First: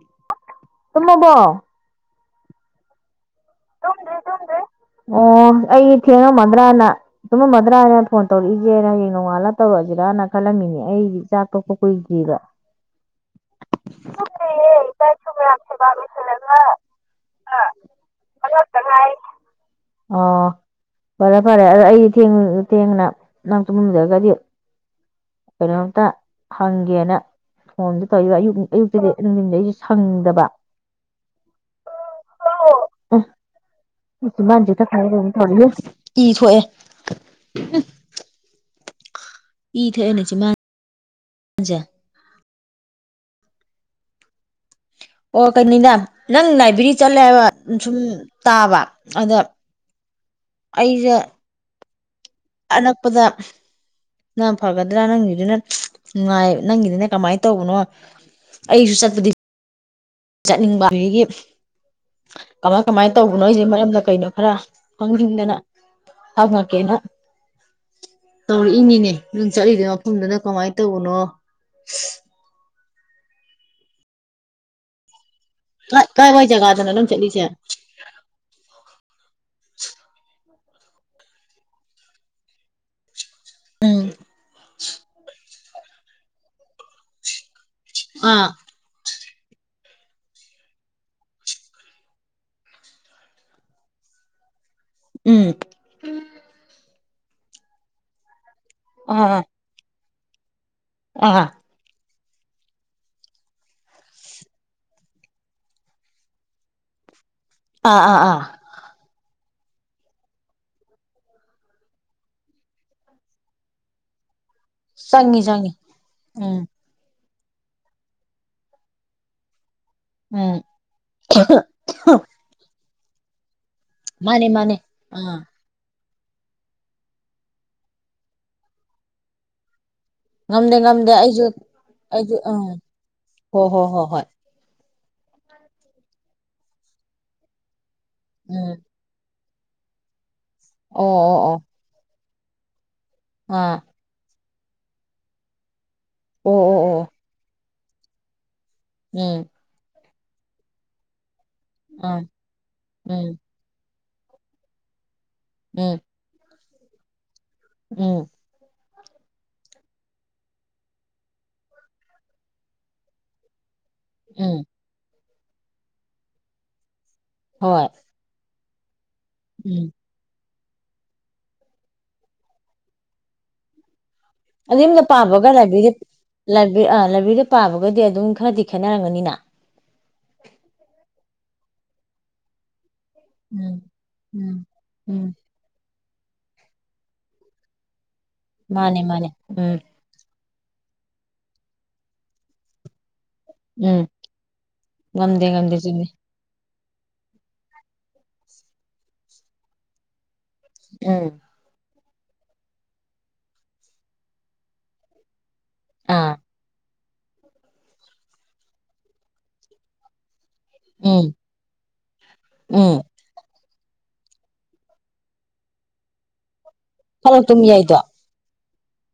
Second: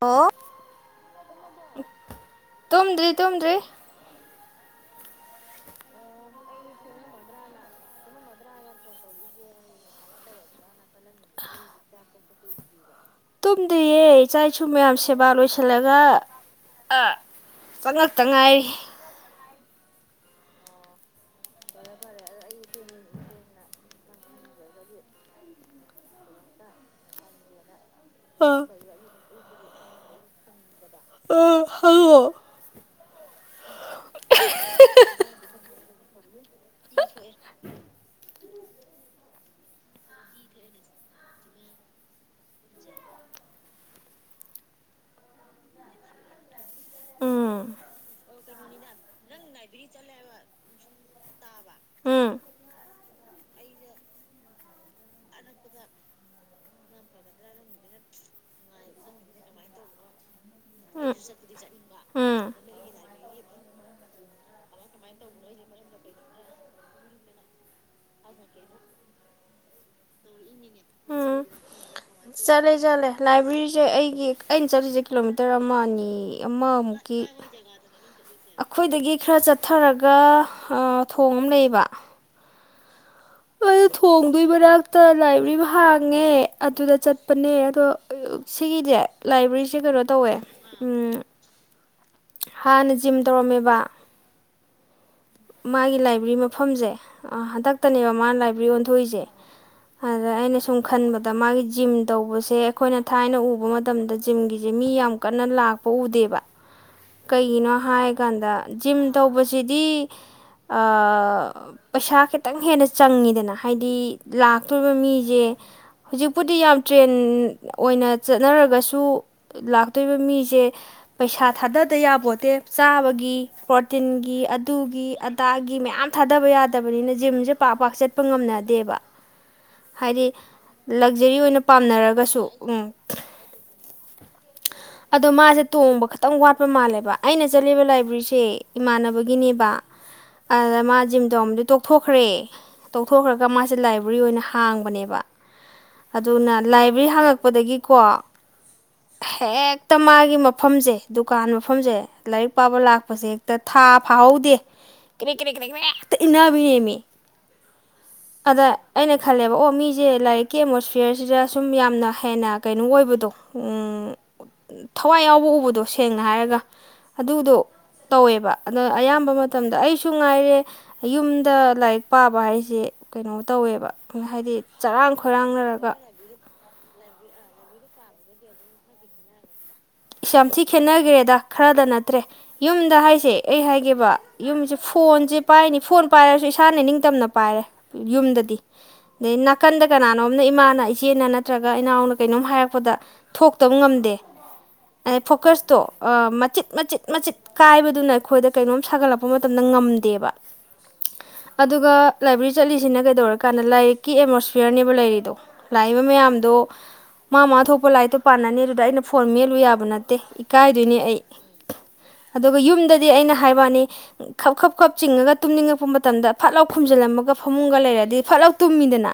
ꯑꯣ ꯇꯝꯅꯕꯣ ꯇꯣꯝ ꯇꯣꯗ ꯑꯣ ꯑꯩ ꯊꯦꯡꯉꯝꯃꯗ꯭ꯔꯅ ꯆꯨꯝꯃꯝꯃꯗ꯭ꯔꯥꯅ ꯐꯣꯟ ꯇꯧꯔꯛꯏꯁꯦꯅ ꯍꯌꯦꯡ ꯅꯣꯡꯉꯥꯜꯂ ꯇꯧꯔꯛꯑꯁꯤꯔꯅ ꯈꯜꯂꯝꯃꯤꯅꯦ ꯑꯩ ꯏꯆꯥꯥ ꯇꯣꯛꯄ ꯀꯨꯏꯗꯒ ꯇꯨꯝꯗ꯭ꯔꯤꯌꯦ ꯏꯆꯥ ꯏꯁꯨ ꯃꯌꯥꯝ ꯁꯦꯕꯥ ꯂꯣꯏꯁꯤꯜꯂꯒ ꯆꯪꯉꯛꯇ ꯉꯥꯏꯔꯤ ꯍꯔꯠꯇꯔ ꯍꯥꯏ ꯑꯣ ꯐꯔꯦ ꯐꯔꯦ ꯑꯗ ꯑꯩꯗꯤ ꯊꯦꯡ ꯊꯦꯡꯅ ꯅꯪ ꯇꯨꯝꯃꯗ꯭ꯔꯒꯗꯤ ꯀꯩꯅꯇ ꯍꯪꯒꯤꯅ ꯍꯣꯝꯗ ꯇꯧꯔꯤꯕ ꯑ ꯑꯌꯛ ꯑꯌꯨꯛꯇꯗꯤ ꯑꯗꯨ ꯅꯨꯃꯤꯩ ꯁꯪꯗꯕ ꯑ ꯍꯪꯉꯣ ꯃꯥꯟꯖꯤ ꯇ ꯈꯥꯏ ꯄꯅꯤ ꯊꯣ ꯀ ꯁꯣꯋꯦ ꯏ ꯊꯅꯦꯁꯤ ꯃꯖ ꯑꯣ ꯀꯅꯤꯗ ꯅꯪ ꯅꯥꯏꯕꯔꯤ ꯆꯠꯂꯦꯕ ꯎꯝ ꯁꯨꯝ ꯇꯥꯕ ꯑꯗ ꯑꯩꯁꯦ ꯎꯝ ꯑꯅꯛꯄꯗ ꯅꯪ ꯐꯒꯗ꯭ꯔꯥ ꯅꯪꯒꯤꯗꯨꯅ ꯅꯨꯡꯉꯥꯏ ꯅꯪꯒꯤꯗꯨꯅ ꯀꯃꯥꯏꯅ ꯇꯧꯕꯅꯣ ꯑꯩꯁꯨ ꯆꯠꯄꯗꯤ ꯆꯠꯅꯤꯡꯕ ꯎꯝ ꯑꯗꯒꯤ ꯎꯝ ꯀꯃꯥꯏ ꯀꯃꯥꯏ ꯇꯧꯕꯅꯣ ꯑꯩꯁꯦ ꯃꯔꯝꯗ ꯀꯩꯅꯣ ꯈꯔ ꯈꯪꯁꯤꯡꯅꯤꯡꯗꯅ ꯍꯞꯉꯛꯀꯦꯅ ꯇꯧꯔꯛꯏꯅꯤꯅꯦ ꯅꯪ ꯆꯠꯂꯤꯗꯨ ꯃꯐꯝꯗꯨꯅ ꯀꯃꯥꯏꯅ ꯇꯧꯕꯅꯣ ꯂꯩꯖꯠꯂꯦ ꯂꯥꯏꯕ꯭ꯔꯦꯔꯤꯁꯦ ꯑꯩꯒꯤ ꯑꯩꯅ ꯆꯠꯂꯤꯁꯦ ꯀꯤꯂꯣꯃꯤꯇꯔ ꯇꯔꯃꯥꯅꯤ ꯀꯥꯏꯋꯥꯏ ꯖꯒꯥꯗꯅꯣ ꯅꯪ ꯑꯃꯃꯨꯛꯀꯤ ꯆꯠꯂꯤꯁꯦ ꯑꯩꯈꯣꯏꯗꯒꯤ ꯈꯔ ꯆꯠꯊꯔꯒ ꯊꯣꯡ ꯑꯃ ꯂꯩꯌꯦꯕ ꯑ ꯎꯝ ꯊꯣꯡꯗꯣꯏꯕꯔꯛꯇ ꯂꯥꯏꯕ꯭ꯔꯦꯔꯤ ꯍꯥꯡꯉꯦ ꯑꯗꯨꯗ ꯆꯠꯄꯅꯦ ꯁꯣ ꯁꯤꯒꯤꯗꯤꯦ ꯂꯥꯏꯕ꯭ꯔꯦꯔꯤꯁꯦ ꯀꯩꯅꯣ ꯇꯧꯋꯦ ꯍꯥꯟꯅ ꯖꯤꯝ ꯇꯧꯔꯝꯃꯦꯕ ꯎꯝ ꯃꯥꯒꯤ ꯂꯥꯏꯕ꯭ꯔꯦꯔꯤ ꯃꯐꯝꯁꯦ ꯑ ꯍꯟꯗꯛꯇꯅꯦꯕ ꯃꯥꯅ ꯂ ꯌꯣꯟꯊꯣꯏꯁꯦ ꯑꯥ ꯑꯥ ꯑꯗꯨꯗ ꯑꯩꯅ ꯁ ꯈꯟꯕꯗ ꯑꯥ ꯃꯥꯒꯤ ꯖꯤꯝ ꯇꯧꯕꯁꯦ ꯑꯩꯈꯣꯏꯅ ꯊꯥꯏꯅ ꯎꯕ ꯃꯇꯝꯗ ꯖꯤꯝꯒꯤꯁꯦ ꯃꯤ ꯌꯥꯝ ꯀꯟꯅ ꯂꯥꯛꯄ ꯎꯗꯦꯕ ꯀꯩꯒꯤꯅꯣ ꯑꯥ ꯍꯥꯏ ꯑꯥ ꯑꯥ ꯀꯥꯟꯗ ꯖꯤꯝ ꯇꯧꯕꯁ ꯑꯁꯤꯗꯤ ꯄꯩꯁꯥ ꯈꯤꯇꯪ ꯍꯦꯟꯅ ꯆꯪꯉꯤꯗꯅ ꯍꯥꯏꯗꯤ ꯂꯥꯛ ꯑꯇꯣꯔꯤꯕ ꯆꯪꯉꯤ ꯃꯤꯁꯦ ꯆꯪꯉꯤ ꯍꯧꯖꯤꯛꯄꯨꯗꯤ ꯎꯝ ꯌꯥꯝ ꯇ꯭ꯔꯦꯟ ꯑꯣꯏꯅ ꯆꯠꯅꯔꯒꯁꯨ ꯂꯥꯛ ꯑꯠꯇꯣꯏꯕ ꯎꯝ ꯃꯤꯁꯦ ꯄꯩꯁꯥ ꯊꯥꯗꯗ ꯌꯥꯕꯣꯠꯇꯦ ꯆꯥꯕꯒꯤ ꯄꯣꯠ ꯇꯤꯟꯒꯤ ꯃꯥꯅꯦ ꯃꯥꯅꯦ ꯑꯗꯨꯒꯤ ꯑꯥ ꯑꯗꯥꯒꯤ ꯃꯌꯥꯝ ꯊꯥꯗꯕ ꯌꯥꯗꯕꯅꯤꯅ ꯖꯤꯝꯁꯦ ꯄꯥꯛ ꯄꯥꯛ ꯆꯠꯄ ꯉꯝꯅꯗꯦꯕ ꯍꯥꯏꯗꯤ ꯉꯝꯗꯦ ꯉꯝꯗꯦ ꯂꯛꯖꯔꯤ ꯑꯩꯁꯨ ꯑꯣꯏꯅ ꯄꯥꯝꯅꯔꯒꯁꯨ ꯎꯝ ꯍꯣꯏ ꯍꯣꯏ ꯍꯣꯏ ꯍꯣꯏ ꯑꯗꯣ ꯃꯥꯁꯦ ꯇꯣꯡꯕ ꯈꯛꯇ ꯈꯤꯇꯪ ꯋꯥꯠꯄ ꯃꯥꯜꯂꯦꯕ ꯑꯩꯅ ꯆꯠꯂꯤꯕ ꯂꯥꯏ ꯔꯤꯁꯦ ꯎꯝ ꯏꯃꯥꯟꯅꯕꯒꯤꯅꯦ [unintelligible] ꯑꯗꯨꯗ ꯑꯣ ꯃꯥ ꯑꯣ ꯖꯤꯝꯗꯣꯝꯗꯨ ꯑꯣ ꯇꯣꯛꯊꯣꯛꯈ꯭ꯔꯦ ꯇꯧꯊꯣꯛꯈ꯭ꯔꯒ ꯃꯥꯁꯦ ꯑꯥ ꯂꯥꯏꯕ꯭ꯔꯦꯔꯤ ꯑꯣꯏꯅ ꯍꯥꯡꯕꯅꯦꯕ ꯑꯣ ꯑꯗꯨꯅ ꯑꯣ ꯂꯥꯏꯕ꯭ꯔꯦꯔꯤ ꯑꯣ ꯍꯥꯡꯂꯛꯄꯗꯒꯤ ꯀꯋꯥ ꯎꯝ ꯍꯦꯛ ꯇ ꯃꯥꯒꯤ ꯃꯐꯝꯁꯦ ꯗꯨꯀꯥꯟ ꯃꯐꯝꯁꯦ ꯑꯥ ꯂꯥꯏꯔꯤꯛ ꯄꯥꯕ ꯂꯥꯛꯄꯁꯦ ꯎꯝ ꯍꯦꯛꯇ ꯊꯥ ꯐꯥꯎꯗꯦ ꯀ ꯀꯅꯤ ꯎꯝ ꯀ ꯏꯅꯥ ꯍ ꯎꯝ ꯑꯗ ꯑꯩꯅ ꯈꯜꯂꯦꯕ ꯑꯣ ꯃꯤꯁꯦ ꯂꯥꯏꯔꯤꯛꯀꯤ ꯑꯦꯠꯃꯣꯁꯐꯤꯌꯔꯁꯤꯗ ꯁꯨꯝ ꯌꯥꯝꯅ ꯍꯦꯟꯅ ꯀꯩꯅꯣ ꯑꯣꯏꯕꯗꯣ ꯎ ꯎꯝ ꯊꯋꯥꯏ ꯌꯥ ꯄꯣꯛꯎꯕꯗꯣ ꯁꯦꯡꯅ ꯍꯥꯏꯔꯒ ꯑꯗꯨꯗꯣ ꯍꯣꯏ ꯇꯧꯋꯦꯕ ꯑ ꯑꯌꯥꯝꯕ ꯃꯇꯝꯗ ꯎꯝ ꯑꯩꯁꯨ ꯉꯥꯏꯔꯦ ꯌꯨꯝꯗ ꯂꯥꯏꯔꯤꯛ ꯄꯥꯕ ꯍꯥꯏꯁꯦ ꯀꯩꯅꯣ ꯇꯧꯋꯦꯕ ꯍꯥꯏꯗꯤ ꯆꯔꯥꯡ ꯈꯣꯏꯔꯥꯡꯅꯔꯒ ꯂꯕꯦꯔꯤ ꯑ ꯂꯥꯏꯕ꯭ꯔꯦꯔꯤꯗ ꯄꯥꯕꯒꯗꯤ ꯑꯗꯨꯝ ꯈꯔꯗꯤ ꯈꯦꯠꯅꯔꯝꯒꯅꯤꯅ ꯏꯁ ꯌꯥꯝ ꯊꯤ ꯈꯦꯠꯅꯈ꯭ꯔꯦꯗ ꯈꯔꯗ ꯅꯠꯇ꯭ꯔꯦ ꯌꯨꯝꯗ ꯍꯥꯏ ꯁꯦ ꯑꯩ ꯎꯝ ꯍꯥꯏꯒꯦꯕ ꯎꯝ ꯌꯨꯝꯁꯦ ꯎꯝ ꯐꯣꯟꯁꯦ ꯄꯥꯏꯅꯤ ꯐꯣꯟ ꯄꯥꯏꯔꯁꯨ ꯏꯁꯥꯅ ꯅꯤꯡꯇꯝꯅ ꯄꯥꯏꯔꯦ ꯌꯨꯝꯗꯗꯤ ꯃꯥꯅꯦ ꯃꯥꯅꯦ ꯎꯝ ꯅꯥꯀꯟꯗ ꯀꯅꯥꯅꯣ ꯑꯅ ꯏꯃꯥꯅ ꯏꯆꯦꯅ ꯅꯠꯇ꯭ꯔꯒ ꯏꯅꯥꯎꯅ ꯀꯩꯅꯣꯝ ꯍꯥꯏꯔꯛꯄꯗ ꯊꯣꯛꯇꯕ ꯎꯝ ꯉꯝꯗꯦ ꯉꯝꯗꯦ ꯐꯁ ꯉꯝꯗꯦ ꯇꯣ ꯆꯨꯝꯃꯤ ꯃꯆꯤꯠ ꯃꯆꯤꯠ ꯃꯆꯤꯠ ꯀꯥꯏꯕꯗꯨꯅ ꯑꯩꯈꯣꯏꯗ ꯀꯩꯅꯣꯝ ꯁꯥꯒꯠꯂꯛꯄ ꯃꯇꯝꯗ ꯉꯝꯗꯦꯕ ꯎꯝ ꯑꯗꯨꯒ ꯂꯥꯏꯕ꯭ꯔꯦꯔꯤ ꯆꯠꯂꯤꯁꯤꯅ ꯀꯩꯗꯧꯔꯀꯥꯟꯗ ꯂꯥꯏꯔꯤꯛꯀꯤ ꯑꯦꯠꯃꯣꯁꯐꯤꯌꯔꯅꯦꯕ ꯂꯩꯔꯤꯗꯣ ꯂꯥꯛꯏꯕ ꯑꯥ ꯃꯌꯥꯝꯗꯣ ꯃꯥ ꯃꯥ ꯊꯣꯛꯄ ꯂꯥꯏꯔꯤꯠꯇꯣ ꯄꯥꯟꯅꯅꯤ ꯑꯗꯨꯗ ꯑꯩꯅ ꯐꯣꯔ ꯃꯜꯂꯨꯕ ꯕꯅ ꯏꯀꯥꯏꯗꯣꯏꯅꯤ ꯑꯩ ꯎꯝ ꯑꯗꯨꯒ ꯎꯝ ꯌꯨꯝꯗꯗꯤ ꯑꯩꯅ ꯍꯥꯏꯕꯅꯤ ꯈꯞ ꯈꯞ ꯈꯞ ꯆꯤꯡꯉꯒ ꯇꯨꯝꯅꯤꯡꯉꯛꯄ ꯃꯇꯝꯗ ꯐꯠꯥꯎ ꯈꯨꯝꯖꯤꯜꯂꯝꯃꯒ ꯐꯔꯛ ꯇꯨꯝ ꯐꯃꯨꯡꯒ ꯌꯥꯏꯗꯣ ꯂꯩꯔꯗꯤ ꯐꯠꯂꯞ ꯇꯃꯤꯗꯅꯥ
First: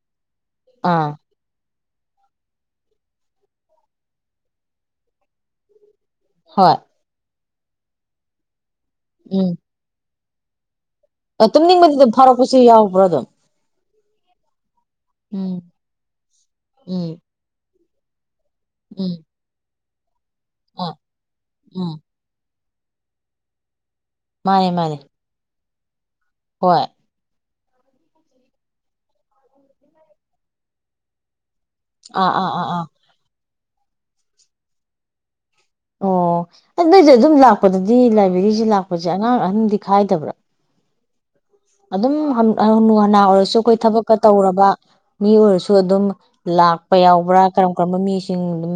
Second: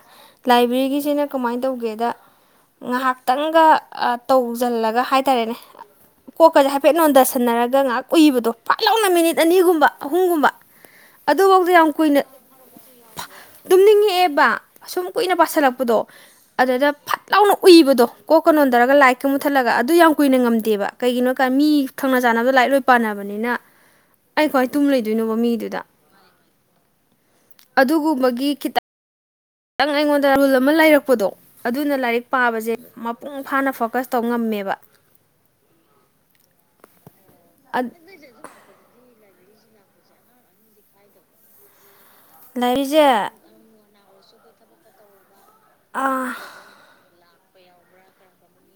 ꯑꯥ ꯂꯥꯏꯕ꯭ꯔꯦꯔꯤꯒꯤꯁꯤꯅ ꯀꯃꯥꯏꯅ ꯇꯧꯒꯦ ꯑꯗꯨꯗ ꯉꯥꯏꯍꯥꯛꯇꯪꯒ ꯇꯧꯁꯤꯜꯂꯒ ꯍꯥꯏꯇꯥꯔꯦꯅꯦ ꯑ ꯀꯣꯀꯥ ꯍꯣꯏ ꯍꯥꯏꯦꯩꯅꯣꯣꯟꯗꯁ ꯁꯟꯅꯔꯒ ꯉꯥꯏꯍꯥꯛ ꯎꯏꯕꯗꯣ ꯄꯥꯛꯂꯥꯎꯅ ꯃꯤꯅꯤꯠ ꯎꯝ ꯑꯅꯤꯒꯨꯝꯕ ꯑꯍꯨꯝꯒꯨꯝꯕ ꯑꯗꯨꯐꯧꯗ ꯌꯥꯝ ꯇꯨꯝꯅꯤꯡꯕꯗꯤ ꯑꯗꯨꯝ ꯀꯨꯏꯅ ꯐꯥꯔꯛꯄꯁꯨ ꯌꯥꯎꯕ꯭ꯔꯥ ꯑꯗꯨꯝ ꯇꯨꯝꯅꯤꯡꯉꯛꯑꯦꯕ ꯑꯁꯨꯝ ꯀꯨꯏꯅ ꯎꯝ ꯄꯁꯤꯜꯂꯛꯄꯗꯣ ꯑꯗꯨꯗ ꯎꯝ ꯐꯠ ꯂꯥꯎꯅ ꯎꯏꯕꯗꯣ ꯀꯣꯛꯀ ꯅꯣꯟꯗꯔꯒ ꯎꯝ ꯂꯥꯏꯠꯀ ꯃꯨꯊꯠꯂꯒ ꯑꯗꯨ ꯑꯗꯨ ꯌꯥ ꯀꯨꯏꯅ ꯉꯝꯗꯦꯕ ꯑꯥ ꯀꯩꯒꯤꯅꯣ ꯀ ꯃꯤ ꯎꯝ ꯊꯪꯅ ꯆꯥꯅꯕꯗ ꯂꯥꯏꯔꯤꯛ ꯂꯣꯏ ꯄꯥꯟꯅꯕꯅꯤꯅ ꯑꯩ ꯀꯣ ꯑꯩ ꯃꯥꯅꯦ ꯇꯨꯝ ꯃꯥꯅꯦ ꯂꯩꯗꯣꯏꯅꯣꯕ ꯃꯤꯗꯨꯗ ꯍꯣꯏ ꯑꯗꯨꯒꯨꯝꯕꯒꯤꯈꯤꯇ ꯈꯤꯇꯪ ꯑꯩꯉꯣꯟꯗ ꯔꯨꯜ ꯑꯃ ꯂꯩꯔꯛꯄꯗꯣ ꯑꯗꯨꯅ ꯂꯥꯏꯔꯤꯛ ꯑꯥ ꯑꯥ ꯑꯥ ꯄꯥꯕꯁꯦ ꯑꯥ ꯃꯄꯨꯡ ꯐꯥꯅ ꯐꯣꯀꯁ ꯇꯧ ꯉꯝꯃꯦꯕ ꯑꯣ ꯗꯣꯢꯖꯨ ꯑꯗꯨꯝ ꯂꯥꯛꯄꯗꯗꯤ ꯂꯥꯏꯕ꯭ꯔꯦꯔꯤꯁꯤ ꯂꯥꯛꯄ ꯁꯦ ꯑꯉꯥꯡ ꯑꯍꯟꯗꯤ ꯈꯥꯏꯗꯕ꯭ꯔꯥ ꯑꯗꯨꯝ ꯍꯅꯨ ꯂꯥꯏꯔꯤꯛꯁꯦ ꯍꯅꯥ ꯑꯣꯏꯔꯁꯨ ꯑꯩꯈꯣꯏ ꯊꯕꯛ ꯀ ꯇꯧꯔꯕ ꯃꯤ ꯑꯣꯏꯔꯁꯨ ꯑꯗꯨꯝ ꯂꯥꯛꯄ ꯌꯥꯎꯕ꯭ꯔꯥ ꯀꯔꯝ ꯀꯔꯝꯕ ꯃꯤꯁꯤꯡ ꯑꯗꯨꯝ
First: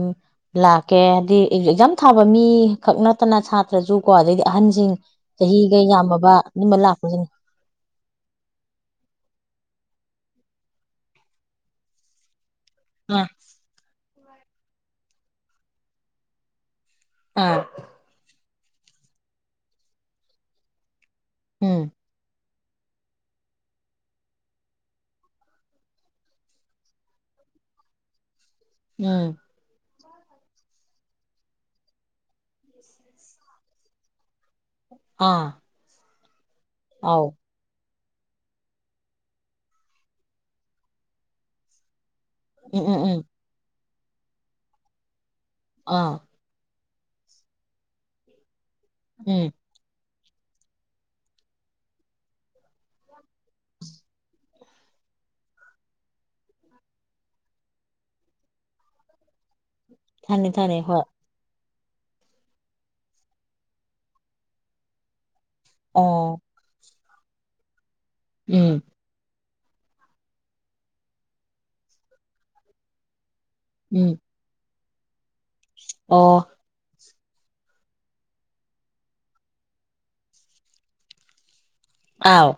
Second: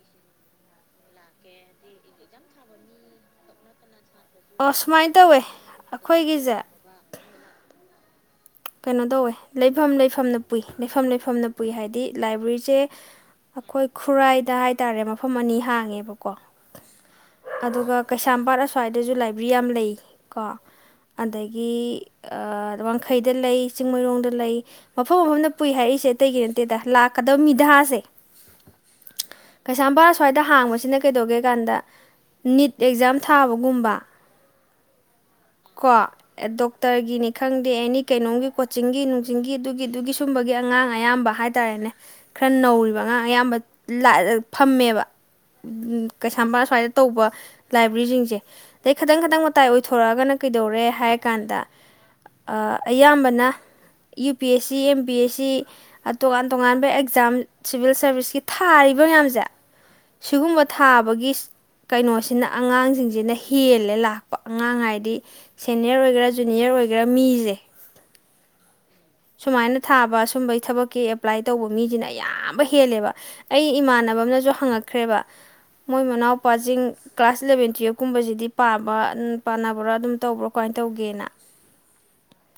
ꯂꯥꯛꯀꯦ ꯍꯥꯏꯗꯤ ꯑꯦꯖꯛꯖꯥꯝ ꯊꯥꯕ ꯃꯤ ꯈꯛ ꯅꯠꯇꯅ ꯁꯥꯇ꯭ꯔꯁꯨ ꯀꯣ ꯑꯗꯩꯗꯤ ꯑꯣ ꯑꯍꯟꯁꯤꯡ ꯁꯨꯃꯥꯏꯅ ꯇꯧꯋꯦ ꯆꯍꯤꯒ ꯌꯥꯝꯃꯕ ꯑꯩꯈꯣꯏꯒꯤꯁꯦ ꯑꯗꯨꯝꯕ ꯂꯥꯛꯄꯁꯤꯡꯅꯤ ꯀꯩꯅꯣ ꯇꯧꯋꯦ ꯂꯩꯐꯝ ꯂꯩꯐꯝꯅ ꯄꯨꯏ ꯂꯩꯐꯝ ꯂꯩꯐꯝꯅ ꯄꯨꯏ ꯍꯥꯏꯗꯤ ꯂꯥꯏꯕ꯭ꯔꯦꯔꯤ ꯆꯦ ꯑꯥ ꯑꯩꯈꯣꯏ ꯈꯨꯔꯥꯏꯗ ꯍꯥꯏꯇꯥꯔꯦ ꯃꯐꯝ ꯑꯅꯤ ꯍꯥꯡꯉꯦꯕꯀꯣ ꯑꯥ ꯑꯗꯨꯒ ꯀꯩꯁꯥꯝꯄꯥꯠ ꯁ꯭ꯋꯥꯏꯗꯁꯨ ꯂꯥꯏꯕ꯭ꯔꯦꯔꯤ ꯌꯥꯝ ꯂꯩ ꯀꯣ ꯑꯗꯒꯤ ꯎꯝ ꯑ ꯋꯥꯡꯈꯩ ꯗ ꯂꯩ ꯆꯤꯡꯃꯩꯔꯣꯡꯗ ꯂꯩ ꯃꯐꯝ ꯃꯐꯝꯗ ꯄꯨꯏ ꯍꯥꯏꯔꯛꯏꯁꯦ ꯑꯇꯩꯒꯤ ꯅꯠꯇꯦꯗ ꯂꯥꯛꯀꯗꯕ ꯃꯤꯙꯥꯁꯦ ꯎꯝ ꯀꯩꯁꯥꯝꯄꯥꯠ ꯑꯁ꯭ꯋꯥꯏꯗ ꯍꯥꯡꯕꯁꯤꯅ ꯀꯩꯗꯧꯒꯦ ꯀꯥꯟꯗ ꯅꯤꯠ ꯑꯦꯛꯖꯥꯝ ꯊꯥꯕꯒꯨꯝꯕ ꯑꯥ ꯀꯣ ꯑꯥꯎ ꯗꯣꯛꯇꯔꯒꯤꯅꯤ ꯈꯪꯗꯦ ꯑꯦꯅꯤ ꯀꯩꯅꯣꯝꯒꯤ ꯀꯣꯆꯤꯡꯒꯤ ꯅꯨꯡꯆꯤꯡꯒꯤ ꯑꯗꯨꯒꯤ ꯑꯗꯨꯒꯤ ꯁꯨꯝꯕꯒꯤ ꯑꯉꯥꯡ ꯑꯌꯥꯝꯕ ꯍꯥꯏꯇꯥꯔꯦꯅꯦ ꯈꯔ ꯎꯝ ꯅꯧꯔꯤꯕ ꯎꯝ ꯎꯝ ꯑꯉꯥꯡ ꯑꯌꯥꯝꯕ ꯐꯝꯃꯦꯕ ꯎꯝ ꯑꯥ ꯀꯩꯁꯕꯥ ꯁꯋꯥꯏꯗ ꯇꯧꯕ ꯂꯥꯏꯕ꯭ꯔꯦꯔꯤꯁꯤꯡꯁꯦ ꯑꯗ ꯈꯤꯇꯪ ꯇꯪ ꯎꯝ ꯃꯇꯥꯏ ꯑꯣꯏꯊꯣꯔꯛꯑꯒꯅ ꯀꯩꯗꯧꯔꯦ ꯍꯥꯏꯔ ꯀꯥꯟꯗ ꯑꯌꯥꯝꯕꯅ U P S C M P S C ꯇꯣꯉꯥꯟ ꯇꯣꯉꯥꯟꯕ ꯑꯦꯛꯖꯥꯝ ꯁꯤꯚꯤꯜ ꯁꯥꯔꯚꯤꯁꯀꯤ ꯊꯥꯔꯤꯕ ꯃꯌꯥꯝꯁꯦ ꯊꯥꯅꯤ ꯁꯤꯒꯨꯝꯕ ꯊꯥꯅꯤ ꯍꯣꯏ ꯊꯥꯕꯒꯤ ꯀꯩꯅꯣꯁꯤꯅ ꯑꯉꯥꯡꯁꯤꯡꯁꯤꯅ ꯍꯦꯜꯂꯦ ꯂꯥꯛꯄ ꯑꯉꯥꯡ ꯍꯥꯏꯗꯤ ꯁꯅꯤꯌꯔ ꯑꯣ ꯑꯣꯏꯒꯦꯥꯖꯨꯅꯤꯔ ꯑꯣꯏꯒꯦꯥ ꯁꯤꯔ ꯃꯤꯁꯦ ꯎꯝ ꯁꯨꯃꯥꯏꯅ ꯊꯥꯕ ꯁꯨꯝꯕꯒꯤ ꯊꯕꯛꯀꯤ ꯑꯦꯄ꯭ꯂꯥꯏ ꯇꯧꯕ ꯃꯤꯁꯤꯅ ꯑꯌꯥꯝꯕ ꯍꯦꯜꯂꯦꯕ ꯑꯩ ꯎꯝ ꯏꯃꯥꯟꯅꯕ ꯑꯃꯅꯁꯨ ꯍꯪꯉꯛ ꯈ꯭ꯔꯦꯕ ꯃꯣꯏ ꯑꯣ ꯃꯅꯥꯎ ꯄꯋꯥꯖꯤꯡ ꯀ꯭ꯂꯥꯁ ꯏꯂꯚꯦꯟ ꯇꯨꯌꯦꯜꯞꯀꯨꯝꯕꯁꯤꯗꯤ ꯄꯥꯕ ꯄꯥꯅꯕ꯭ꯔꯥ ꯑꯗꯨꯝ ꯇꯧꯕ꯭ꯔꯥ ꯀꯃꯥꯏꯅ ꯇꯧꯒꯦꯅ ꯑꯥꯎ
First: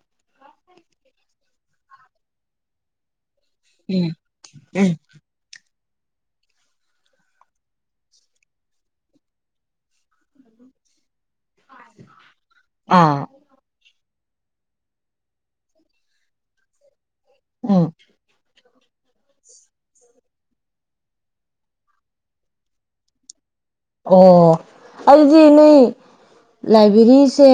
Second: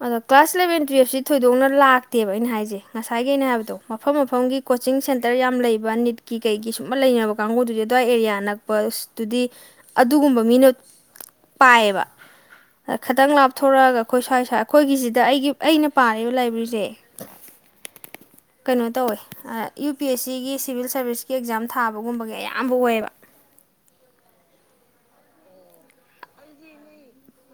ꯑꯣ ꯀ꯭ꯂꯥꯁ ꯂ ꯇꯨꯋꯌꯦꯞꯁꯤ ꯊꯣꯏꯗꯣꯛꯅ ꯂꯥꯛꯇꯦꯕ ꯑꯩꯅ ꯍꯥꯏꯁꯦ ꯉꯁꯥꯏ ꯦ ꯍꯥꯏꯕꯗꯣ ꯎꯝ ꯃꯐꯝ ꯃꯐꯝꯒꯤ ꯎꯝ ꯀꯣꯆꯤꯡ ꯁꯦꯟꯇꯔ ꯌꯥꯝ ꯂꯩꯕ ꯅꯤꯠꯀꯤ ꯀꯩꯒꯤ ꯁꯨꯝ ꯂꯩꯅꯕ ꯀꯥꯡꯕꯨꯗꯨꯗꯤ ꯑ꯭ꯋꯥꯏ ꯑꯦꯔꯤꯌꯥ ꯅꯛꯄꯇꯨꯗꯤ ꯑꯗꯨꯒꯨꯝꯕ ꯃꯤꯅ ꯄꯥꯏꯌꯦꯕ ꯑꯥ ꯈꯤꯇꯪ ꯂꯥꯞꯊꯣꯔꯛꯑꯒ ꯑꯩꯈꯣꯏ ꯁ꯭ꯋꯥꯏ ꯁ꯭ꯋꯥꯏ ꯑꯩꯈꯣꯏꯒꯤꯁꯤꯗ ꯑꯩꯒꯤ ꯑꯩꯅ ꯄꯥꯕ ꯂꯥꯏꯕ꯭ꯔꯦꯔꯤꯁꯦ ꯎꯝ ꯀꯩꯅꯣ ꯇꯧꯋꯦ ꯌꯨ ꯄꯤ ꯑꯦꯁ ꯁꯤꯒꯤ ꯁꯤꯚꯤꯜ ꯁꯥꯔꯚꯤꯁꯀꯤ ꯑꯦꯛꯖꯥꯝ ꯊꯥꯕꯒꯨꯝꯕꯒꯤ ꯑꯌꯥꯝꯕ ꯑꯣꯏꯌꯦꯕ ꯑꯣ ꯑꯗꯨꯗꯤ ꯅꯣꯏ ꯂꯥꯏꯕ꯭ꯔꯦꯔꯤꯁꯦ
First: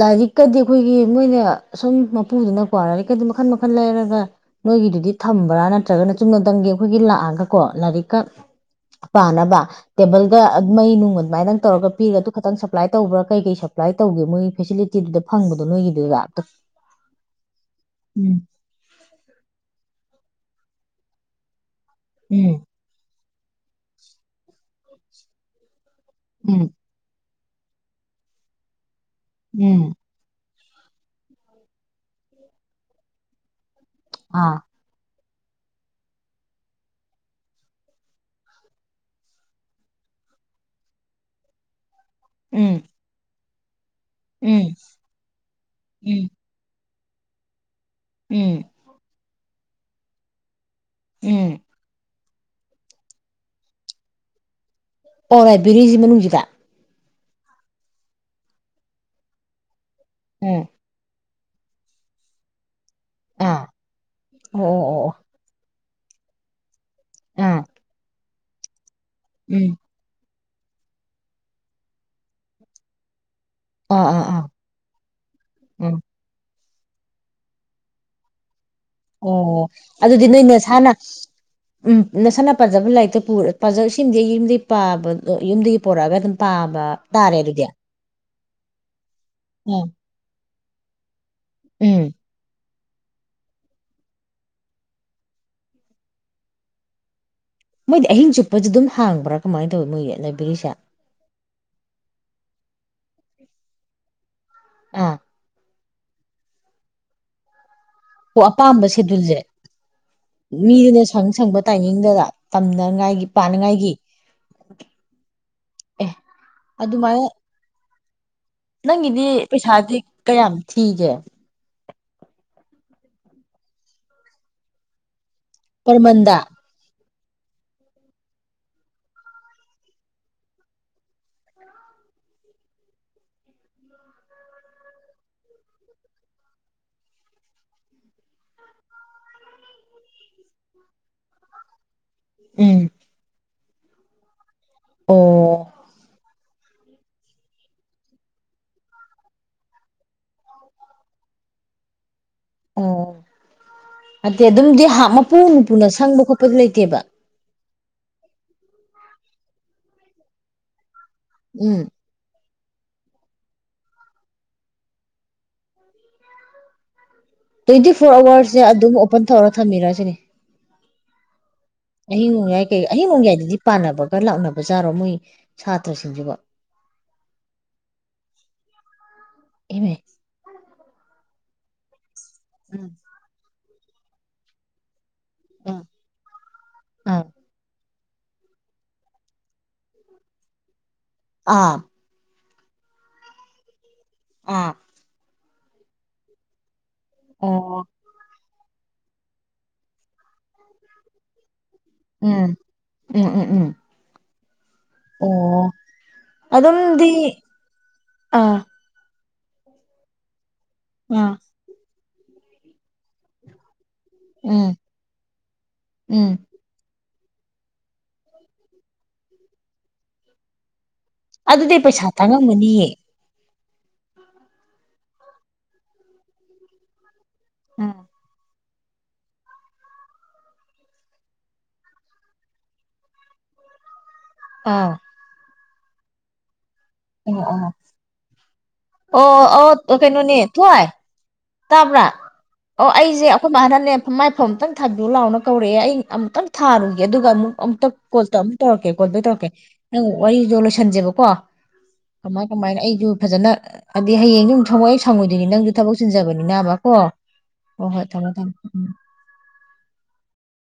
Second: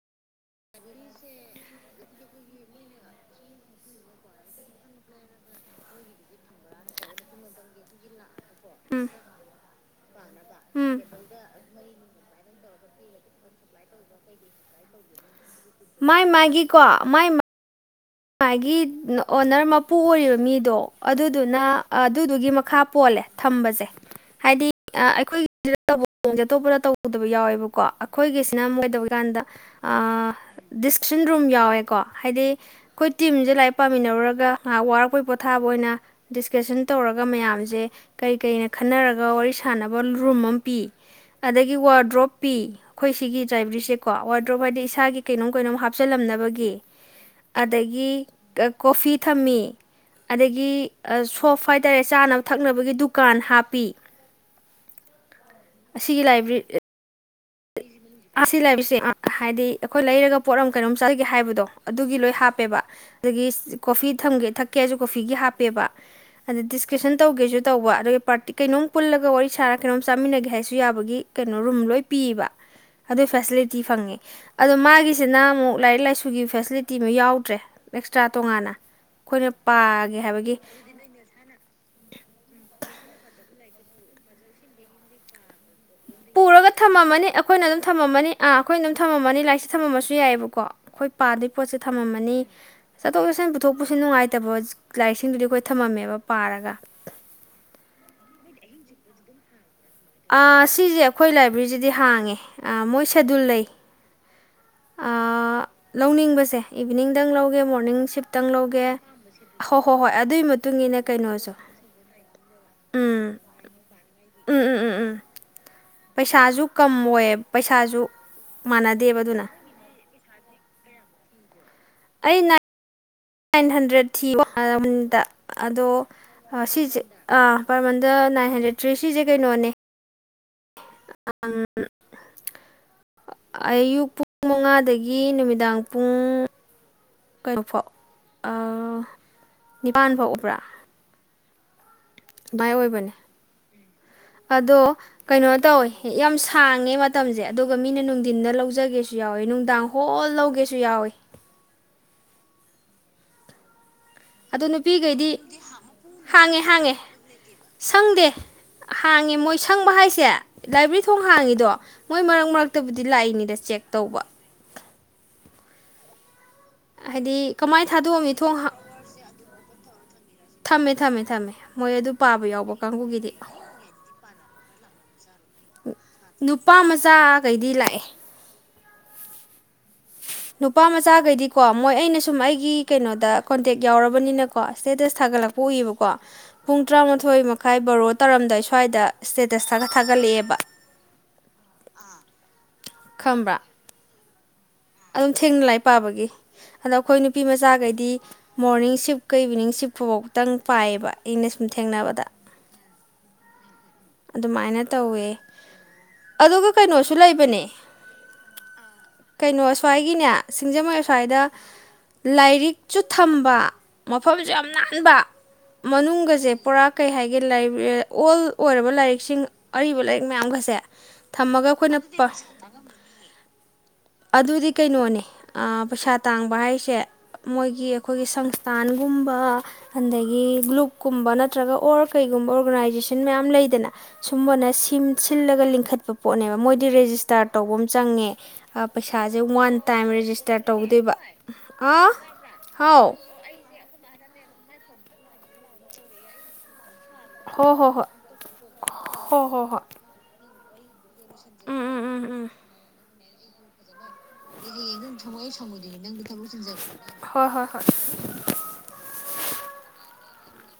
ꯂꯥꯏꯔꯤꯛꯀꯗꯤ ꯑꯩꯈꯣꯏꯒꯤ ꯃꯣꯏꯅ ꯁꯨꯝ ꯃꯄꯨꯗꯨꯅꯀꯣ ꯂꯥꯏꯔꯤꯛꯀꯗꯤ ꯃꯈꯟ ꯃꯈꯜ ꯂꯩꯔꯒ ꯅꯣꯏꯒꯤꯗꯨꯗꯤ ꯊꯝꯕ꯭ꯔꯥ ꯅꯠꯇ꯭ꯔꯒꯅ ꯆꯨꯝꯅꯗꯪꯒꯤ ꯑꯩꯈꯣꯏꯒꯤ ꯂꯥꯛꯑꯒꯀꯣ ꯂꯥꯏꯔꯤꯛꯀ ꯎꯝ ꯄꯥꯅꯕ ꯇꯦꯕꯜ ꯒ ꯃꯩ ꯎꯝ ꯅꯨꯡ ꯑꯗꯨꯃꯥꯏꯅꯪ ꯇꯧꯔꯒ ꯄꯤꯔꯒ ꯑꯗꯨ ꯈꯤꯇꯪ ꯑꯦꯄ꯭ꯂꯥꯏ ꯇꯧꯕ꯭ꯔꯥꯩ ꯀꯩ ꯁꯛ ꯄ꯭ꯂꯥꯏ ꯇꯧꯒꯦ ꯃꯣꯏꯒꯤ ꯐꯦꯁꯤꯂꯤꯇꯤꯗꯨꯗ ꯐꯪꯕꯗꯣ ꯅꯣꯏꯒꯤꯗꯨꯗ ꯃꯥꯏ ꯑꯝꯇ ꯃꯥꯒꯤꯀꯣ ꯃꯥꯏ ꯎꯝ ꯃꯥꯒꯤ ꯑꯣꯅꯔ ꯃꯄꯨ ꯑꯣꯏꯔꯤꯕ ꯃꯤꯗꯣ ꯑꯗꯨꯗꯨꯅ ꯑꯗꯨꯗꯨꯒꯤ ꯎꯝ ꯃꯈꯥ ꯄꯣꯜꯂꯦ ꯊꯝꯕꯁꯦ ꯍꯥꯏꯗꯤ ꯑꯩꯈꯣꯏꯒꯤ [unintelligible] ꯎꯝ ꯑꯇꯞꯄꯅ ꯇꯧꯗꯕ ꯌꯥꯎꯋꯦꯕ ꯀꯣ ꯑꯩꯈꯣꯏꯒꯤꯁꯤꯅꯗ ꯀ꯭ꯟꯗꯥ ꯎꯝ ꯑꯥ꯫ ꯗꯤꯁꯀꯁꯟ ꯔꯨꯝ ꯌꯥꯎꯋꯦꯀꯣ ꯍꯥꯏꯗꯤ ꯈꯣꯏ ꯇꯤꯝ ꯁꯦ ꯂꯥꯏꯛ꯫ ꯄꯥꯃꯤꯅꯣꯎꯔꯥꯒꯥ ꯑꯥ ꯉ꯭ꯈ ꯋꯥꯔꯀꯄꯦꯏ ꯄꯣꯊ꯫ ꯑꯊꯥꯕ ꯑꯣꯏꯅ ꯗꯤꯁꯀꯁꯟ ꯇꯧꯔꯒ ꯃꯌꯥꯝꯁꯦ ꯀꯩ ꯀꯩꯅ ꯈꯟꯅꯔꯒ ꯋꯥꯔꯤ ꯁꯥꯟꯅꯕ ꯔꯨꯝ ꯑꯃ ꯄꯤ ꯑꯗꯒꯤ ꯋꯥꯔꯗ ꯗ꯭ꯔꯣꯞꯄꯤꯤ ꯎꯝ ꯑꯩꯈꯣꯏ ꯁꯤꯒꯤ ꯂꯥꯏꯕ꯭ꯔꯦꯔꯤ ꯁꯦ ꯀꯣ ꯋꯥ ꯎꯝ ꯗ꯭ꯔꯣꯞ ꯍꯥꯏꯗꯤ ꯏꯁꯥꯒꯤ ꯀꯩꯅꯣꯝ ꯀꯩꯅꯣꯝ ꯎꯝ ꯍꯥꯞꯆꯜꯂꯝꯅꯕꯒꯤ ꯑꯗꯥꯒꯤ ꯎꯝ ꯀꯥ ꯀꯐꯤ꯫ ꯊ꯭ꯃꯤ ꯑꯗꯥꯒꯤ꯫ ꯎꯝ ꯁꯣꯐ ꯍꯥꯏꯇꯥꯔꯦ ꯆꯥꯅꯕ ꯊꯀꯅꯥꯕꯥꯒꯤ ꯗꯨꯀꯥꯟ ꯍꯞꯄꯤ꯫ ꯑꯣꯍꯍ ꯂꯥꯏꯕ꯭ꯔꯦꯔꯤ ꯁꯤ ꯃꯥꯅꯨꯡ ꯁꯤ ꯗꯥ꯫ ꯑꯁꯤ ꯂꯩꯕꯁꯦ ꯍꯥꯏꯗꯤ ꯑꯈꯣꯏ ꯂꯦꯏꯔꯥꯒꯥ ꯄꯣꯠ ꯎꯝ ꯑꯥꯃꯥ ꯀꯦꯏꯅꯣꯝ ꯆꯥꯖꯥꯒꯦ ꯍꯥꯌ꯫ ꯇꯣꯍ ꯑꯗꯨꯒꯤ ꯂꯣꯏ ꯍꯥꯞꯄꯦ ꯕꯥ꯫ ꯑꯗꯥꯒꯤ ꯑꯥ ꯀꯐꯤ ꯊꯃꯒꯦ ꯑꯣ ꯑꯣ ꯊ꯭ꯀꯦ ꯑꯣ ꯁꯨ ꯑꯣ ꯀꯐꯤ ꯒꯨ ꯍꯥꯞꯄꯦ ꯕꯥ꯫ ꯑꯗꯨꯗꯤ ꯗꯤ ꯇꯤꯎꯁꯟ ꯇ꯭ꯕꯒꯦ ꯁꯨ ꯑꯥ ꯇ꯭ꯕꯥ ꯑꯗꯨꯒꯥ ꯄꯥꯔꯠ꯫ ꯀꯦꯏꯅꯣꯝ ꯍꯥꯌꯅꯥ ꯀꯧꯏ꯫ ꯄꯨꯂꯥꯒꯥ ꯋꯥꯔꯤ ꯎꯝ ꯁꯔꯒꯥ ꯀꯦꯏꯅꯣꯝ ꯆꯃꯤꯡꯒꯦ ꯍꯥꯌ꯫ ꯁꯨ ꯌꯥꯕꯥ ꯒꯤ ꯀꯦꯏꯅꯣ ꯔꯨꯝ ꯂꯣꯏ꯫ ꯄꯤꯌꯦ ꯕꯥ ꯑꯗꯨꯏ꯫ ꯐꯦꯁꯤꯂꯤꯇꯤ ꯑꯥ ꯐꯪꯉꯤ ꯑꯥ ꯑꯥ ꯑꯗꯣ ꯃꯥꯒꯤꯁꯤꯅ ꯑꯃꯨꯛ ꯎꯝ ꯂꯥꯏꯔꯤꯛ ꯂꯥꯏꯁꯨꯒꯤ ꯐꯦꯁꯤꯂꯤꯇꯤ ꯇꯤꯃ ꯌꯥꯎꯗ꯭ꯔꯦ ꯑꯦꯛꯁꯇ꯭ꯔꯥ ꯇꯣꯉꯥꯟꯅ ꯑꯩꯈꯣꯏꯅ ꯑꯣ ꯄꯥꯒꯦ ꯑꯗꯨꯗꯤ ꯅꯣꯏ ꯍꯥꯏꯕꯒꯤ ꯅꯁꯥꯅ ꯎꯝ ꯅꯁꯥꯅ ꯄꯥꯖꯕ ꯂꯥꯏꯔꯤꯛꯇ ꯄꯨꯔ ꯄꯥꯖꯁꯤꯡꯗꯤ ꯌꯨꯝꯗꯤ ꯄꯥꯕꯗꯣ ꯌꯨꯝꯗꯤ ꯄꯨꯔꯒ ꯊꯝꯃꯝꯃꯅꯤ ꯑꯩꯈꯣꯏꯅ ꯑꯗꯨꯝ ꯊꯝꯃꯝꯃꯅꯤ ꯑꯥ ꯑꯩꯈꯣꯏꯅ ꯑꯗꯨꯝ ꯊꯝꯃꯝꯃꯅꯤ ꯂꯥꯏꯔꯤꯛꯁꯦ ꯎꯝ ꯊꯝꯃꯝꯃꯁꯨ ꯌꯥꯏꯑꯕꯀꯣ [inaudible] ꯄꯥꯗꯣꯏ ꯄꯣꯠꯁꯦ ꯎꯝ ꯊ꯭ꯃꯥꯃꯅꯤ꯫ ꯆꯠꯊꯣꯛ ꯆꯠꯁꯤꯟ ꯄꯨꯊꯣꯛ ꯄꯨꯁꯤꯟ ꯅꯨꯡꯉꯥꯏꯇꯕ ꯂꯥꯏꯔꯤꯛꯁꯤꯡꯗꯨꯗꯤ ꯑꯩꯈꯣꯏ ꯊꯝꯃꯝꯃꯦꯕ ꯄꯥꯔꯒ ꯃꯣꯏꯗꯤ ꯑꯍꯤꯡ ꯆꯨꯞꯄꯁꯨ ꯑꯗꯨꯝ ꯍꯥꯡꯕ꯭ꯔꯥ ꯀꯃꯥꯏꯅ ꯇꯧꯋꯤ ꯃꯣꯏꯒꯤ ꯑ ꯂꯥꯏꯕ꯭ꯔꯦꯔꯤꯁꯦ ꯁꯤꯁꯦ ꯑꯩꯈꯣꯏ ꯂꯥꯏꯕ꯭ꯔꯦꯔꯤꯁꯤꯗꯤ ꯍꯥꯡꯉꯦ ꯑ ꯃꯣꯏꯁꯤ ꯁꯦꯗꯨꯜ ꯂꯩ ꯑ ꯂꯧꯅꯤꯡꯕꯁꯦ ꯏꯚꯅꯤꯡꯗꯪ ꯂꯧꯒꯦ ꯃꯣꯛ ꯑꯣ ꯑꯄꯥꯝꯕ ꯁꯦꯗꯨꯜꯁꯦ ꯍꯣꯏ ꯍꯣꯏ ꯑꯗꯨꯒꯤ ꯃꯇꯨꯡ ꯃꯤꯗꯨꯅ ꯏꯟꯅ ꯁꯪ ꯀꯩꯅꯣꯁꯨ ꯁꯪꯕ ꯇꯥꯏꯃꯤꯡꯗꯨꯗ ꯇꯝꯅꯉꯥꯏꯒꯤ ꯎꯝ ꯄꯥꯅꯉꯥꯏꯒꯤ ꯎꯝ ꯎꯝ ꯎꯝ ꯎꯝ [unintelligible] ꯄꯩꯁꯥꯁꯨ ꯀꯝ ꯑꯗꯨꯃꯥꯏꯅ ꯑꯣꯏꯌꯦ ꯄꯩꯁꯥꯁꯨ ꯃꯥꯟꯅꯗꯦꯕ ꯅꯪꯒꯤꯗꯤ ꯑꯗꯨꯅ ꯄꯩꯁꯥꯗꯤ ꯀꯌꯥꯝ ꯊꯤꯒꯦ ꯑꯩꯅ ꯅꯥꯏꯟ ꯍꯟꯗ꯭ꯔꯦꯠ ꯊꯤ ꯋꯥꯗ ꯑꯗꯣ ꯄꯔꯃꯟꯗ ꯁꯤꯁꯦ ꯑꯥ ꯄꯥꯔ ꯃꯟꯗ ꯅꯥꯏꯟ ꯍꯟꯗ꯭ꯔꯦꯗ ꯊ꯭ꯔꯤ ꯁꯤꯁꯦ ꯀꯩꯅꯣꯅꯦ ꯑꯌꯨꯛ ꯄꯨꯡ ꯃꯉꯥꯗꯒꯤ ꯅꯨꯃꯤꯗꯥꯡ ꯄꯨꯡ ꯀꯩꯅꯣꯐꯥꯎ ꯑ ꯅꯤꯄꯥꯥꯟ ꯐꯥꯎ ꯎꯕ꯭ꯔꯥ ꯚꯏ ꯎꯝ ꯑꯣꯏꯕꯅꯦ ꯑꯗꯣ ꯀꯩꯅꯣ ꯑꯣ ꯇꯧꯋꯦ ꯌꯥꯝ ꯊꯥꯡꯉꯦ ꯃꯇꯝꯁꯦ ꯑꯗꯨꯒ ꯃꯤꯅ ꯅꯨꯡꯊꯤꯟꯗ ꯂꯧꯖꯒꯦꯁꯨ ꯌꯥꯎꯋꯤ ꯅꯨꯡꯗꯥꯡ ꯍꯣꯜ ꯂꯧꯒꯦꯁꯨ ꯌꯥꯎꯋꯤ ꯑꯣ ꯅꯠꯇꯦ ꯑꯗꯣ ꯑꯗꯨꯝꯗꯤ ꯍꯥ ꯃꯄꯨ ꯅꯨꯄꯤꯈꯩꯗꯤ ꯃꯄꯨꯅ ꯁꯪꯕ ꯈꯣꯠꯄꯗꯨ ꯍꯥꯡꯉꯦ ꯍꯥꯡꯉꯦ ꯂꯩꯇꯦꯕ ꯁꯪꯗꯦ ꯍꯥꯡꯉꯦ ꯃꯣꯏ ꯁꯪꯕ ꯍꯥꯏꯁꯦ ꯂꯥꯏꯕ꯭ꯔꯦꯔꯤ ꯊꯣꯡ ꯍꯥꯡꯉꯤꯗꯣ ꯎꯝ ꯃꯣꯏ ꯃꯔꯛ ꯃꯔꯛ ꯈꯛꯇꯕꯨꯗꯤ ꯂꯥꯛꯏꯅꯤꯗ ꯆꯦꯛ ꯇꯧꯕ ꯍꯥꯏꯗꯤ ꯀꯃꯥꯏꯅ ꯇ꯭ꯋꯦꯟꯇꯤ ꯐꯣꯔ ꯊꯥꯗꯣꯛꯑꯝꯅꯤ ꯊꯣꯡ ꯑꯋꯥꯔꯁꯁꯦ ꯑꯗꯨꯝ ꯑꯣꯄꯟ ꯇꯧꯔ ꯊꯝꯕꯤꯔꯁꯤꯅꯦ ꯊꯝꯃꯦ ꯊꯝꯃꯦ ꯊꯝꯃꯦ ꯃꯣꯏ ꯑꯗꯨ ꯑꯍꯤꯡ ꯄꯥꯕ ꯅꯣꯡꯌꯥꯏ ꯌꯥꯎꯕ ꯀꯩ ꯑꯍꯤꯡ ꯀꯥꯡꯕꯨꯒꯤꯗꯤ ꯅꯣꯡꯌꯥꯏꯗꯗꯤ ꯄꯥꯅꯕꯒ ꯂꯥꯛꯅꯕꯖꯥꯔꯣ ꯃꯣꯏ ꯁꯥꯇ꯭ꯔꯁꯤꯡꯁꯤꯕꯣ ꯅꯨꯄꯥ ꯃꯆꯥꯈꯩꯗꯤ ꯂꯥꯛꯑꯦ ꯏꯃꯦ ꯅꯨꯄꯥ ꯃꯆꯥꯈꯩꯗꯤꯀꯣ ꯃꯣꯏ ꯑꯩꯅ ꯁꯨꯝ ꯑꯩꯒꯤ ꯎꯝ ꯀꯩꯅꯣꯗ ꯀꯣꯟꯇꯦꯛ ꯌꯥꯎꯔꯕꯅꯤꯅꯀꯣ ꯁ꯭ꯇꯦꯇꯁ ꯊꯥꯒꯠꯂꯛꯄ ꯎꯝ ꯎꯏꯌꯦꯕꯀꯣ ꯄꯨꯡ ꯑꯥ ꯇꯔꯥꯃꯥꯊꯣꯏ ꯃꯈꯥꯏ ꯕꯥꯔꯣ ꯇꯧꯔꯝꯗꯥꯏ ꯁ꯭ꯋꯥꯏꯗ ꯏꯁꯇꯦꯇꯁ ꯊꯥꯒꯠ ꯊꯥꯒꯠꯂꯛꯑꯦꯕ ꯑꯥ ꯈꯪꯕ꯭ꯔ ꯑ ꯑꯗꯨꯝ ꯊꯦꯡꯅ ꯂꯥꯏ ꯄꯥꯕꯒꯤ ꯑꯗꯣ ꯑꯩꯈꯣꯏ ꯅꯨꯄꯤ ꯑꯣ ꯃꯆꯥꯈꯩꯗꯤ ꯃꯣꯔꯅꯤꯡ ꯁꯤꯐꯀ ꯏꯚꯤꯅꯤꯡ ꯁꯤꯞꯀꯐꯧꯇꯪ ꯄꯥꯏꯑꯕ ꯑꯩꯅ ꯁꯨꯝ ꯊꯦꯡꯅꯕꯗ ꯎꯝ ꯎꯝ ꯎꯝ ꯎꯝ ꯑꯗꯨꯃꯥꯏꯅ ꯇꯧꯋꯦ ꯑꯣ ꯑꯗꯨꯒ ꯑꯗꯨꯝꯗꯤ ꯀꯩꯅꯣꯁꯨ ꯂꯩꯕꯅꯦ ꯑꯥ ꯀꯩꯅꯣ ꯁ꯭ꯋꯥꯏꯒꯤꯅꯦ ꯁꯤꯡꯖꯃꯩ ꯑꯥ ꯑꯥꯁ꯭ꯋꯥꯏꯗ ꯂꯥꯏꯔꯤꯛꯁꯨ ꯊꯝꯕ ꯃꯐꯝꯁꯨ ꯌꯥꯝ ꯎꯝ ꯅꯥꯟꯕ ꯎꯝ ꯃꯅꯨꯡꯒꯁꯦ ꯄꯨꯔꯥ ꯀꯩ ꯍꯥꯏꯒꯦ ꯂꯦ ꯑꯣꯜ ꯑꯣꯏꯔꯕ ꯂꯥꯏꯔꯤꯛꯁꯤꯡ ꯑꯔꯤꯕ ꯂꯥꯏꯔꯤꯛ ꯃꯌꯥꯝꯈꯁꯦ ꯑꯗꯨꯗꯤ ꯄꯩꯁꯥ ꯇꯥꯉꯝꯃꯅꯤꯌꯦ ꯑꯗꯨꯗꯤ ꯀꯩꯅꯣꯅꯦ ꯄꯩꯁꯥ ꯇꯥꯡꯕ ꯍꯥꯏꯁꯦ ꯃꯣꯏꯒꯤ ꯎꯝ ꯑꯩꯈꯣꯏꯒꯤ ꯁꯪ ꯇꯥꯟꯒꯨꯝꯕ ꯑꯗꯒꯤ ꯒ꯭ꯂꯨꯞꯀꯨꯝꯕ ꯅꯠꯇ꯭ꯔꯒ ꯑꯣꯔ ꯀꯩꯒꯨꯝꯕ ꯑꯣꯔꯒꯅꯥꯏꯖꯦꯁꯟ ꯃꯌꯥꯝ ꯌꯥꯝ ꯂꯩꯗꯅ ꯁꯨꯝꯕꯅ ꯑꯥ ꯁꯤꯜꯂꯒ ꯄꯈꯠꯄ ꯄꯣꯠꯅꯦꯕ ꯃꯣꯏ ꯗꯤ ꯑꯣ ꯔꯦꯖꯤꯁꯇꯥꯔ ꯇꯧꯕ ꯑꯣ ꯑꯃ ꯆꯪꯉꯦ ꯄꯩꯁꯥꯁꯦ ꯑꯣ ꯋꯥꯟ ꯑꯣ ꯇꯥꯏꯝ ꯀꯩꯅꯣꯅꯦ ꯔꯦꯖꯤꯁꯇꯔ ꯊꯣꯏ ꯇꯧꯗꯣꯏꯕ ꯇꯥꯕ꯭ꯔꯥ ꯑꯥ ꯑꯣ ꯍꯥꯎ ꯑꯩꯁꯦ ꯑꯩꯈꯣꯏ ꯃꯅꯥꯅꯦ ꯃꯥꯏꯐꯝ ꯑꯝꯇꯪ ꯊꯥꯕꯤꯌꯨ ꯂꯥꯎꯅ ꯀꯧꯔꯛꯑꯦ ꯑꯩ ꯑꯃꯨꯇꯪ ꯊꯥꯔꯨꯅꯦ ꯑꯗꯨꯒ ꯑꯃꯨꯛ ꯍꯣ ꯍꯣ ꯑꯃꯨꯛꯇꯣꯨꯛ ꯍꯣꯏ ꯇꯧꯔꯛꯀꯦ ꯀꯣꯜꯕꯩ ꯍꯣ ꯇꯧꯔꯛꯀꯦꯪ ꯍꯣ ꯍꯣꯏ ꯋꯥꯔꯤ ꯈꯟꯖꯕ ꯀꯣ ꯎꯝ ꯎꯝ ꯎꯝ ꯀꯃꯥꯏ ꯎꯝ ꯀꯃꯥꯏꯅ ꯑꯩꯁꯨ ꯐꯖꯅ ꯑꯗꯤ ꯍꯌꯦꯡꯁꯨ ꯁꯪꯉꯏ ꯌꯥ ꯁꯪꯉꯣꯏꯅꯤ ꯅꯪꯗꯤ ꯊꯛ ꯄꯨꯁꯤꯟꯖꯕꯅꯤꯅꯕꯀꯣ ꯍꯣꯏ ꯍꯣꯏ ꯊꯝꯃꯦ ꯊꯝꯃꯦ ꯎꯝ